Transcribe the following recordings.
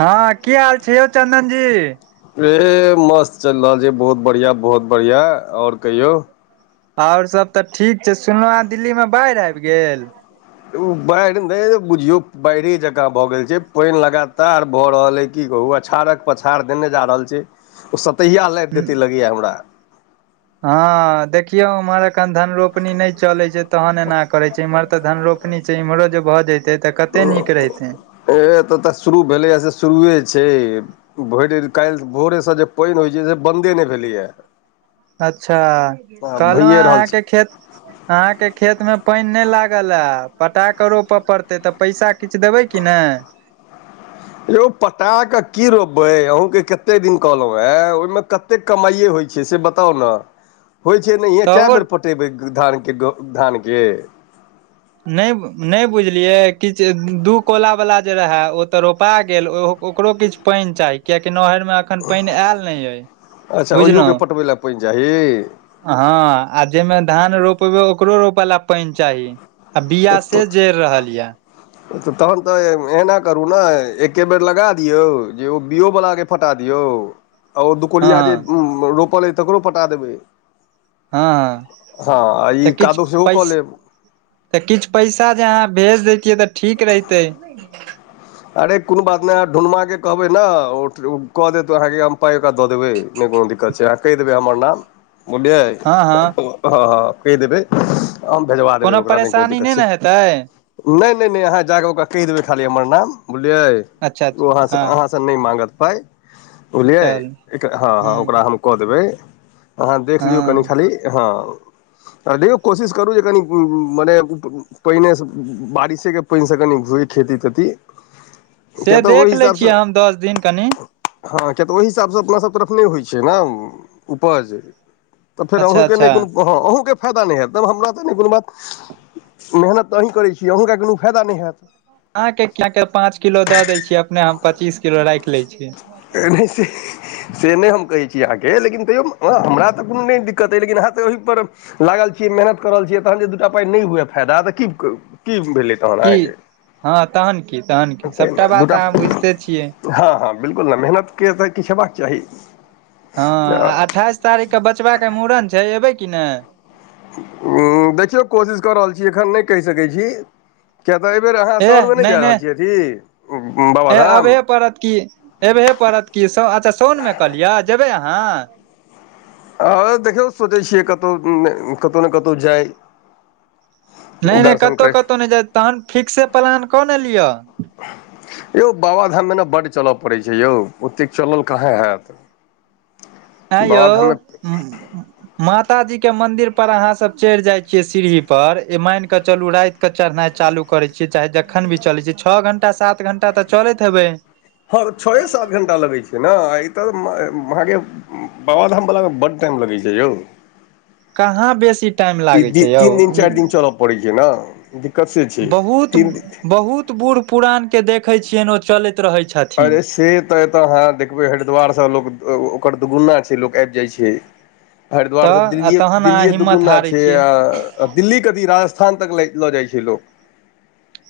हँ कि हाल छै यौ चन्दन जी। एहे मस्त चलि रहल छै, बहुत बढ़िआँ बहुत बढ़िआँ आओर कहियौ। आओर सभ तऽ ठीक छै, सुनलहु आ दिल्ली मे बाढ़ि आबि गेल। बाढ़ ने बुझियो बाढ़े जकाँ भए गेल छै। पैन लगातार भए रहल अछि। कि कहू अछाड़क पछाड़ देने जा रहल छै, ओ सतहिया लाबि देतै लगैया हमरा। हँ देखियौ उम्हर एखन धन रोपनी नहि चले छै तहन एना करे छै इम्हर तऽ धन रोप कखनी छै इम्हरो जे भऽ जते तऽ कते नीक रहहिते एतय तऽ शुरू भेलैए से शुरु छै। भोर काल्हि भोरेसँ जे पाइन होइत छै से बन्दे नहि भेलैए। अच्छा, कहलहुँ भैए रहल छै अहाँकेँ खेत अहाँकेँ खेतमे पाइन नहि लागल ह पटा कऽ रोपय पड़तै तऽ पैसा किछु देबै की ने। यो पटा कि की रोपबे अहाँकेँ कते दिन कहलहूँ हे ओहिमे क कतेक कमाइए होइ छै, से बताउ ने होइ छै नहिये, कैए तबो बेर पटेबै धानके धानके नहि, नहि बुझलियै किछु दू कोला वला जे रहए ओ तऽ रोपा गेल ओ ओकरो किछ पाइन चाहि कियाकि नहर मे पाइन आईल नहि आइ, अच्छा बझलहुँ? ओहियोके पटबै लए पानि चाही हँ, आ जाहिमे धान रोपेबै ओकरो रोप लऽ पाइन चाही आ, बिआ से जड़ रहल ये [inaudible] त तहन तऽ एना करू ने एके बेर लगा दियौ, जे ओ बीओ वला के फटा दियौ ओ हँ दुकोलिया जे रोपल अइ तकरो पटा देबै। हँ हँ आ तऽ ई किछु कादो सेहो पै। कऽ लेब तऽ किछु पैसा जे अहाँ भेज देतियै तऽ ठीक रहितै। अरे कोनो बात नहि अहाँ ढुँमाके कहबै ने कऽ देत अहाँकेँ हम पाइ ओकरा दऽ देबै। कोनो दिक्कत छै, आ कहि देबै हमर नाम बुझलिये? हँ, हँ। हँ, कहि देबै भेजवा देबै ओकरा नहि कोनो परेशानी दिक्कत छै। ने हेतै नहि, नहि, नहि अहाँ जाक ओकरा कहि देबै खाली हमर नाम, बूझलिये? अच्छा अच्छा हँ तऽ नहि मंहत पाई बुझलीये, चल हूँ, हूँ ओकर हम कार देने अहाँ देख लियौ कनि हँ खाली, हँ, आ देखियऔ कोशिश करू जे कनि मने। पानएसँ बारिशेके पानिसँ कनि घुए खेती तेती से किया तऽ ओहि देख लै छियै, हिसाबसँ हम दस दिन कनि। हँ, किया तऽ ओहि हिसाब सँ अपना सभ तरफ नहि होइत छै ने उपज तऽ फेर अच्छा अहूँ के नहि अच्छा कोनो अहूँ के फायदा नहि हयैत तब हमरा तऽ नहि कोनो बात मेहनत तऽ अही करैत छी अहूँ केँ कोनो फायदा नहि हयत। अहाँकेँ कि पाँच किलो दऽ दै छियै अपने हम पच्चीस किलो राखि लै छिय [inaudible] नहि से नहि हम कहै छी, अहाँकेँ लेकिन तैयौ हमरा तऽ कोनो नहि दिक्कत अइ लेकिन अहाँ तऽ ओहिपर। लागल छियै, मेहनत करल छियै, तखन जे दूटा पाइ नहि हुए फायदा तऽ कि भेलै तहन की अहाँकेँ हँ, तहन कि तहन कि सभटा बात दूटा अहाँ बुझिते छियै। हँ, हँ, बिल्कुल ने मेहनत के तऽ किछु हयबाक चाही। हँ, आ अठाइस तारीख के बचबा के मूड़न छै, अयबै कि नहि। देखियौ कोशिश कऽ रहल छी, एखन नहि कहि सकैत छै। किए तऽ एहिबेर अहाँ साउनमे नहि जा रहल छियै अथि बाबाधाम पड़त कि एयबहे पड़त कि अच्छा सोनमे कहलियै जेबै अहाँ। आ देखियौ सोचै छियै कतहु कतहु ने कतहु जाय नय नय कतहु कतौ नहि जाय तहन फिक्से प्लान कऽ ने लियअ यौ बाबाधाममे ने बड्ड चलय पड़ैत छय यौ ओतेक चलल कहाँ हैत हं ययौ बाबाधाममे ह माता जी के मंदिर पर अहाँ सब चढ़ जाय छीयै सीढ़ी पर ए मान क चलू राति केऽ चढ़नाइ चालू करै छियै चाहे जखन भी चलै छियै छओ घण्टा सात घण्टा तऽ चलैत हेबइ हँ छओ सात घंटा लगै छै ने ई तऽ अहाँके बाबाधाम बलाके बड टाइम लगय छै यौ कहाँ बेसी टाइम लागै छय यौ पड़ीक ने दिक्कत छय बहुत बहुत बूढ़ पुरानके देखैत छियनि ओ चलैत रहैत छइथ अरे से तऽ एतय अहाँ देखबै हरिद्वारसँ लोक ओकर दुगुना छय लोक आबि जाइत छै हरिद्वारसँ तऽ दिल्लिए तहन अहाँ दिल्लिए हिम्मत दुगुन्ना हारै छय छियै आ दिल्ली कथी राजस्थान तक लऽ जाइ छय लोक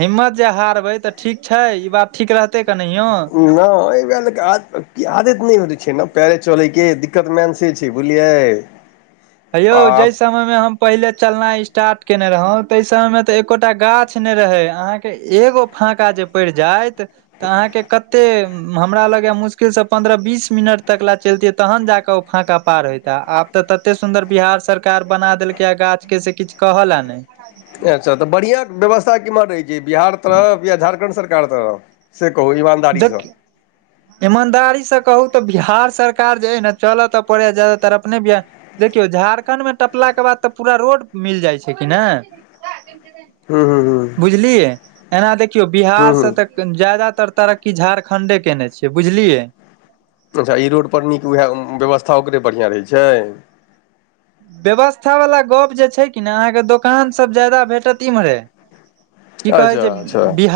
हिम्मत जे हारबै तऽ ठीक छय ई बात ठीक रहतै कनहियो नहि एहिऽ क आदत नहि हो छै ने पैरे चलैके दिक्कत मेनसे छय बुझलियै हे यौ आ जाहि समय में हम पहिले चलना स्ट्ट केने रहउ ता सबय मे तऽ एकोटा गाछ ने रहे अहाँके एगो फका जे पड़ जायइत तऽ अहाँके कऽ एते हमरा लगे मुश्किल से पन्द्रह बीस मिनट तक ले चलतिये तहन जाके ओ फाका पार होेते तऽ आब तऽ तते सुन्दर बिहार सरकार बना देलकै ह गाछ के से किछु कहल हं ने अच्छा तऽ बढ़िआँ व्यवस्था केमहर रहै छय बिहार तरफ या झारखण्ड सरकार तरफ से कहू ईमान धकि ईमानदारी से कहू तऽ बिहार सरकार जे हइ ने चलऽ तऽ पड़े हं जदातर अपने बि देखियौ झारखंडमे टपलाक के बाद तऽ पूरा रोड मिल जाइ छै कि ने हूँ हूँ हूँ बुझलियै एना देखियौ हूँ बिहार से हूँ तऽ जादातर तरक्की झारखंडे केने छियै बुझलियै अच्छा ई रोडपर नीक वएह व्यवस्था ओकरे बढ़िआँ रहै छय व्यवस्था वालला गप जे छय कि ने अहाँके दोकान सब ज्यादा भेटत इम्हरे की कहै अच्छा छै अच्छा बि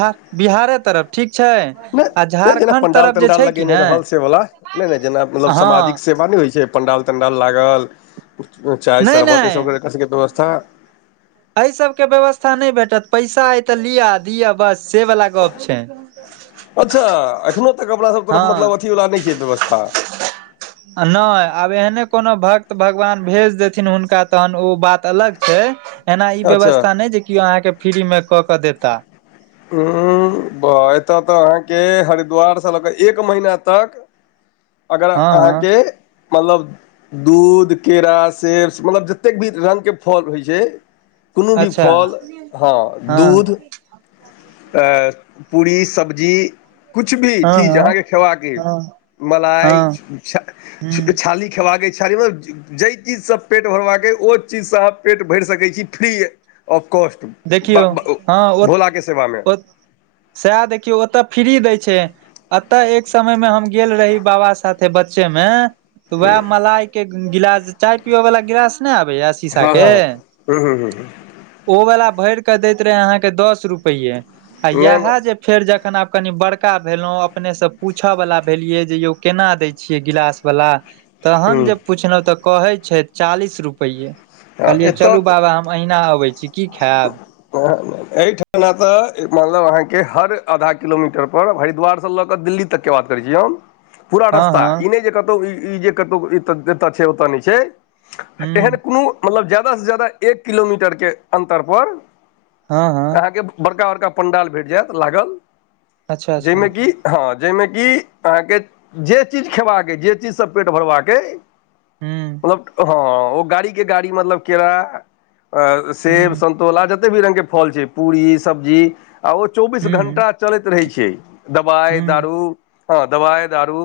बिहारे तरफ ठीक छै आ झारखण्ड तरफ जे छय कि ने व नहि नहि जेना मतलब हँ साजिक सेवा नहि होइ छय पण्डाल तण्डाल लागल चाय नहि शरबत ई नहि सब एकरा सबके व्यवस्था एहि सब के व्यवस्था नय भेटत पैसा अ तऽ लिया दिया बस से वला अच्छा एखनो तक अपना सब तरफ हँ मतलब अथीवला नहि छय व्यवस्था नहि आब एहने कोनो भक्त भगवान भेज देथिन हुनका तहन ओ बात अलग छय एना ई अच्छा व्यवस्था नहि जे केओ अहाँके फ्री में कऽ के देता हं ब एतऽ तऽ अहाँके हरिद्वार से लऽ कऽ एक महीना तक अगर हँ हँ अहाँके मतलब दूध केरा सेब मतलब जतेक भी रंगके फल होइत छय कोनो भी अच्छा फल हँ हँ दूध तऽ पूड़री सब्जी किछ भी हँ चीज अहाँके हँ खेबाके हँ मलाई हँ ह छाली खेबाक के छी म जाहि चीजसँ पेट भरबाक अइ ओहि चीजसँ अहाँ पेट भरि सकइ छी फ्री ऑफ कॉस्ट देखियउ हँ ओ भोलाके सेवामे ओ सएह देखियौ ओतय फ्री दय छै एतय एक समय मे हम गेल रही बाबा साथे बच्चे मे तऽ वएह मलाइ के गिलास चाय पियो वालला गिलास नय आबे या शीशा हँ के हँ हँ ओ वला भर कऽ दैत रहे अहाँके दस रुपे आ नहि इएह जे नहि फेर जखन आब कनि बड़का भेलहुँ अपनेसँ पूछऽवला भेलियै जे यौ केना दय छियै गिलास वला तहन जे पुछलहु तऽ कहै छय चालीस रुपे कहलियै चलू एतय बाबा हम अहिना अबय छी की खायब एहिठना तऽ मतलब अहाँके हर आधा किलोमीटर पर हरिद्वारसँ लऽ कऽ दिल्ली तक के बात करजए हम पूरा हँ रास्ता ई हँ नय जे कतहु ई जे कतहु एतय छै ओतय नहि छै एहन हूँ कुनु मतलब जा्यदासँ जादा एक किलोमीटरके अन्तरपर हँ हँ अहाँके बड़का बड़का पंडाल भेट जैत लागल अच्छा जाहि अच्छा में हूँ कि हँ जाहि में कि अहाँके जे चीज खेबाक अ जे चीजसँ पेट भरबाके हूँ हं वो गाड़ी के कैरा सेब हूँ वला जते भी रंगग के फल छय पूरी सब्जी आ ओ चौबीस हूँ घंटा चलैत रहै छै दबाइ दारू हँ दवा दारू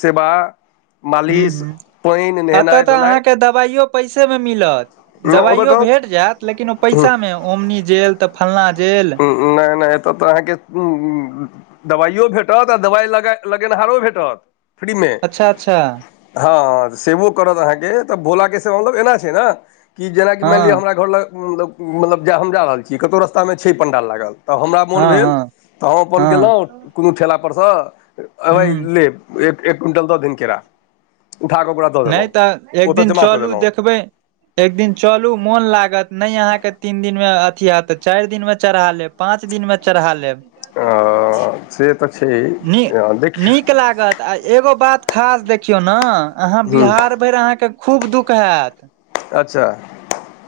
सेवा हं मालिश हं पानि एतौ नहेनाइ तऽ धोनाइ अहाँके दवाइयो पैसे मे मिलत ओतऽ दवाइयो भेट कहू जायत लेकिन ओ पैसा में ओमनी ज तऽ फलना जेल नय नय एतऽ तऽ अहाँके दबाइो भेटत आ दबाइ लगा लगेनहारो भेटत फ्री में अच्छा अच्छा हँ सेबो करत अहाँकेँ तऽ भोलाके से मतलब एना छय ने जेनाकि मानि लिअ हँ हमरा घर लगत मतलब जा हम जा रहल छी कतहु रस्ता में छै पण्डाल लागल तऽ हमरा मोन हँ भेल हँ तऽ हम अपन गेलौ हँ कोनो ठेलापरसँ अबय हूँ लेब एक एक क्विंटल दऽ दिन केरा उठा कऽ ओकरा दऽ नय देलहुँ तऽ एक ओतय दिन जमा कऽ चलू देलहुँ देखबै एक दिन चलू मोन लागत नहि अहाँके तीन दिन में अथी हत तऽ चारि दिन मे चढ़ा लेब पाँच दिन में चढ़ा लेब से तऽ छय देखियौ तऽ एगो बात खास देखियउ ने अहाँ हूँ बिहार भरि अहाँके खूब दुःख हैत अच्छा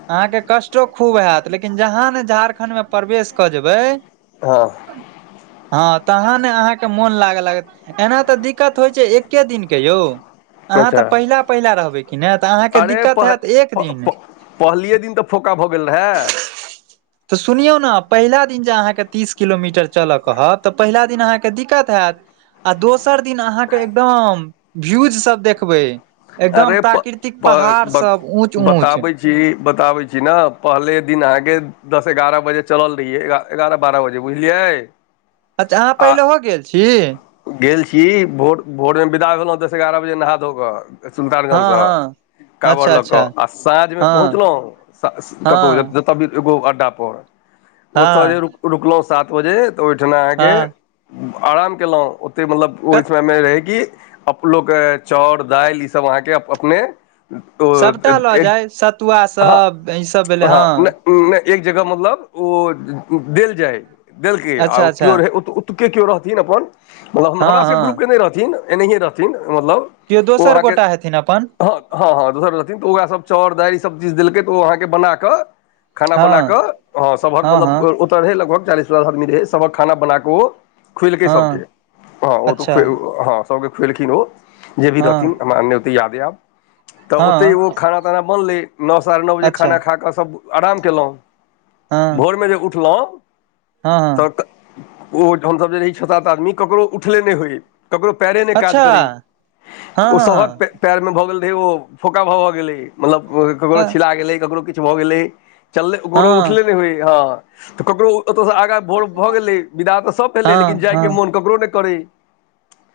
अहाँके कष्टो खूब हत लेकिन जहाँ ने झारखंड में प्रवेश कऽ जेबै हँ हँ तह अहाँ के मोन लागे लागत एना तऽ दिक्कत होइ छै एक दिन के यौ अहाँ तऽ अच्छा पहिला पहिला रहबै की नय तऽ अहाँके अरे दिक्कत पह होत एक दिन प पहलिये दिन तऽ फोका भऽ गेल रहय तऽ सुनौ ने पहिला दिन जे अहाँ के तीस किलोमीटर चलय कहत तऽ पहिला दिन अहाँ के दिक्कत होत आ दोसर दिन अहाँके एकदम भ्यूज सब देखबै एकदम अरे प प्राकृतिक पहाड़ सब ऊँच ऊँच जी बताबै छी न पहले दिन अहाँके दस एगारह बजे चलल रहियै एगारह बारह बजे बुझलियै अच्छा आहाँ आ पहिलेहो गेल छी गेल छी भोर भोर में विदा भेलहुँ दस एगारह बजे नहा धो कऽ हँ सुल्तानगंजसँ हँ काँवर अच्छा लऽ कऽ अच्छा आ साँझ में हँ पहुँचलहुं हँ कतौ तबी एगो अड्डा पर ओतऽ जे हँ रुकलहुं सात बजे तऽ ओहिठना अहाँके हँ आराम केलहुँ ओते मतलब ओहि कत समयमें रहै कि अलोक चाउर दालि ईसब आहाँके अपने ओ सभटा लऽ एक जाय सतुआ हँ सब ईसभ भेलै हँ नय एक जगह मतलब ओ देल जाइ छय देलकै आ अच्छा ओ अच्छा केओ रहय ओतके केओ रहथिन अपन हम हमरा हँ सबके हँ ग्रुपकेने रहथिन एनाहिए रहथिन मतलब किओ ओ दोसर गोटा अहाँके हेथिन अपन हँ हँ हँ दोसर रहथिन तऽ ओकास सभ चउर दाइल सब चीज देलकै तऽ ओ अहाँके बना कऽ खाना हँ बना कऽ हँ सभक मतलब ओतय रहय लगभग चालीस पचास आदमी रहै सभक खाना बना कऽ ओ खुएलकै हँ सबके हँ ओ तऽ अच्छा खु हँ सबके खुएलखिन ओ जे भी रहथिन हँ हमराने ओतेक यादे आयब तऽ ओतहि हँ ओ खाना ताना बनलै नओ साढ़े नओ बजे अच्छा खाना खा कऽ सब आराम कयलहुँ हँ भोर में जे उठलहुँ हँ तऽ हँ ओ ठीन सब जे रही छ सात आदमी ककरो उठले नहि होय ककरो पैरे नय काज अच्छा करै हँ ओ सबक हँ पयरमें भऽ गेल रहै ओ फोका भऽ भऽ गेलै मतलब ककरो हँ छिला गेलै ककरो किछु भऽ गेलै चललेकरो हँ उठले नय होय ह त ककरो ओतसँ आगा भोर भऽ गेलइ विदा तऽ सभ भेलै लेकिन हँ हँ जायके मोन ककरो नहि करै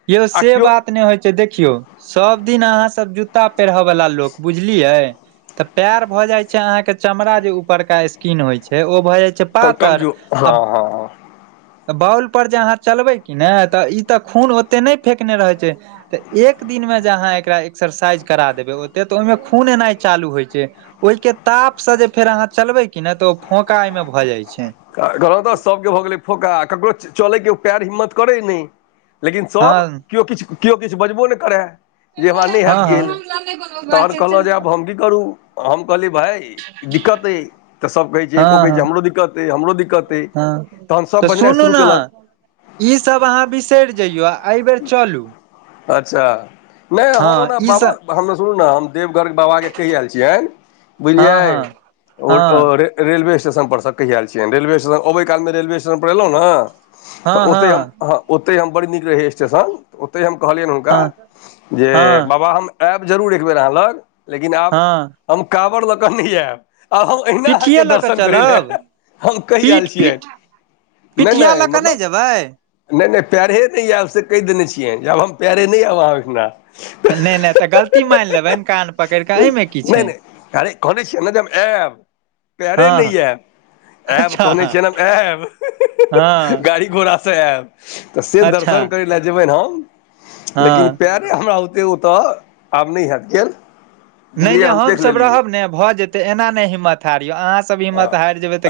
यौ से केओ बात ने होइ छय देखियौ सब दिन अहाँ सब कुरता पेहरेबला लोग बुझलियइ तऽ पेर भय जाय छै अहाँ के चमड़ा जे ऊपर के स्कीन होय छै ओ भय जाय छय कमजोर हँ हँ बाउल पर जे अहाँ चलबै की ने तऽ ई तऽ खून ओते नहि फेेकने रहैत छय तऽ एक दिन मे जे अहाँ एकरा एक्सरसाइज करा देबै ओते तऽ ओहि में खून एनाइ चालू होइ छै ओहिके ताप से जे फेर अहाँ चलबै की नय तऽ ओ फोका एहिमे भऽ जाइ छै कहलहु तऽ सभके भऽ गेलै फोका आ ककरो चलयके ओ पएर हिम्मत करै नय लेकिन सब हँ केओ किछु केओ किछु बजबो नहि करय जे हमरा नहि हँ हैत हँ गेल तहन कहलउ जे आब हम की करू हम कहली भाइ ई दिक्कत अइ तऽ सब कहै छै हँ एगो के हँ हमरो दिक्कत अइ हमरो दिक्कत अइ हँ तहन तऽ सभ बजनाइ सुनू शुरू ने केलक ई सब अहाँ बिसरि जइयो आ अयबेर चलु अच्छा नय हम ओना ई बाबा सब हम सुनू ने हम देवघर बाबा के कहिया एल छिय हँ हँ बिझलियै हँ ‌ रेलवे स्टेशन पर स कहिआल छियनि रेलवे स्टेशन अबै कालमें रेलवे स्टेशन पर एलहुँ न तऽ ओतहि हम हँ ओतहि हम बड़ नीक रहि स्टेशन तऽ ओतहि हम कहलियइन हुनका हँ जे हँ बाबा एब जरूर एक बेेर आहाँ लग लेकिन आब हँ हम काँवर लऽ कऽ नहि आयब आँहू अहिना अहाँके पिठिये लऽ कऽ दर्शन करइ लय चलब कैह आयल पीठ छियै पीठ नय पिठिया नय लऽ कऽ नहि मतलब जेबै नहि नहि पैरे नय आयब से कहि देने छियै आब हम पैरे नहि आब अहाँ ओहिठिना नय नय तऽ गलती मानि लेबनि कान पकड़ि कऽ एहिमे की छै कहै छियब आयब पैरे हँ नय आयब आयब अच्छा कहने छियइन हम आयब हँ गाड़ी घोड़ासँ आयब तऽ से अच्छा दर्शन करे लय जेबै हम लेकिन हँ पैर अरे हमरा ओते ओतऽ आब नय होैत गेल नहि बुझलियै नहि हम देख हमसब लेलियै रहब ने भऽ जेतै एना नहि हिम्मत हारियौ आहाँ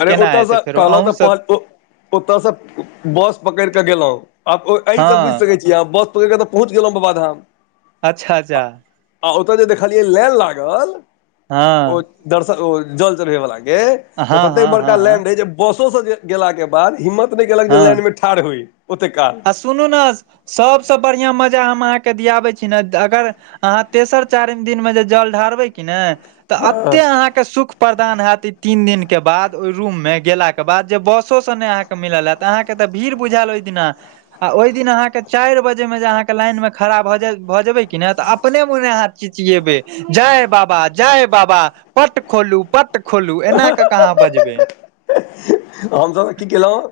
अरे ओतऽसँ कहल तऽ अहूँसभ पाँच ओतऽ सँ बस पकइड़ कऽ गेलहुँ आब हँ एहिहिसँ बुझि सकै छीय बस तो कत पहुँच गेलहुँ बाबाधाम अच्छा अच्छा आ ओतौ जे देखलियै लान लागल हँ ओ दर्शन ओ जल चढ़बै वला के हँ तऽ हँ हँ ततेक बड़का हँ लैंड रहै जे बसो से गेला के बाद हिम्मत नहि केलक जे लैन मे ठाढ़ होइ ओत खाड़ सुनु ने सबसँ बढ़िया मजा हम अहाँके दियाबे छी ने अगर अहाँ तेसर चारिम दिन में जे जल ढारबै किी ने तऽ एते अहाँके सुख प्रदान हत तीन दिन के बाद ओ रूम में गेला के बाद बसो मिलल हत अहाँके तऽ भीड़ बुझायल ओहि दिना आ ओहि दिन अहाँके चारि बजे में जे अहाँके लाइनमे खड़ा भऽ भऽ जेबै कि नहि तऽ अपने मोने अहाँ जय बाबा जय बाबा पट खोलू पट खोलू एना कऽ क आहाँ बजबइ हमसब की केलहुँ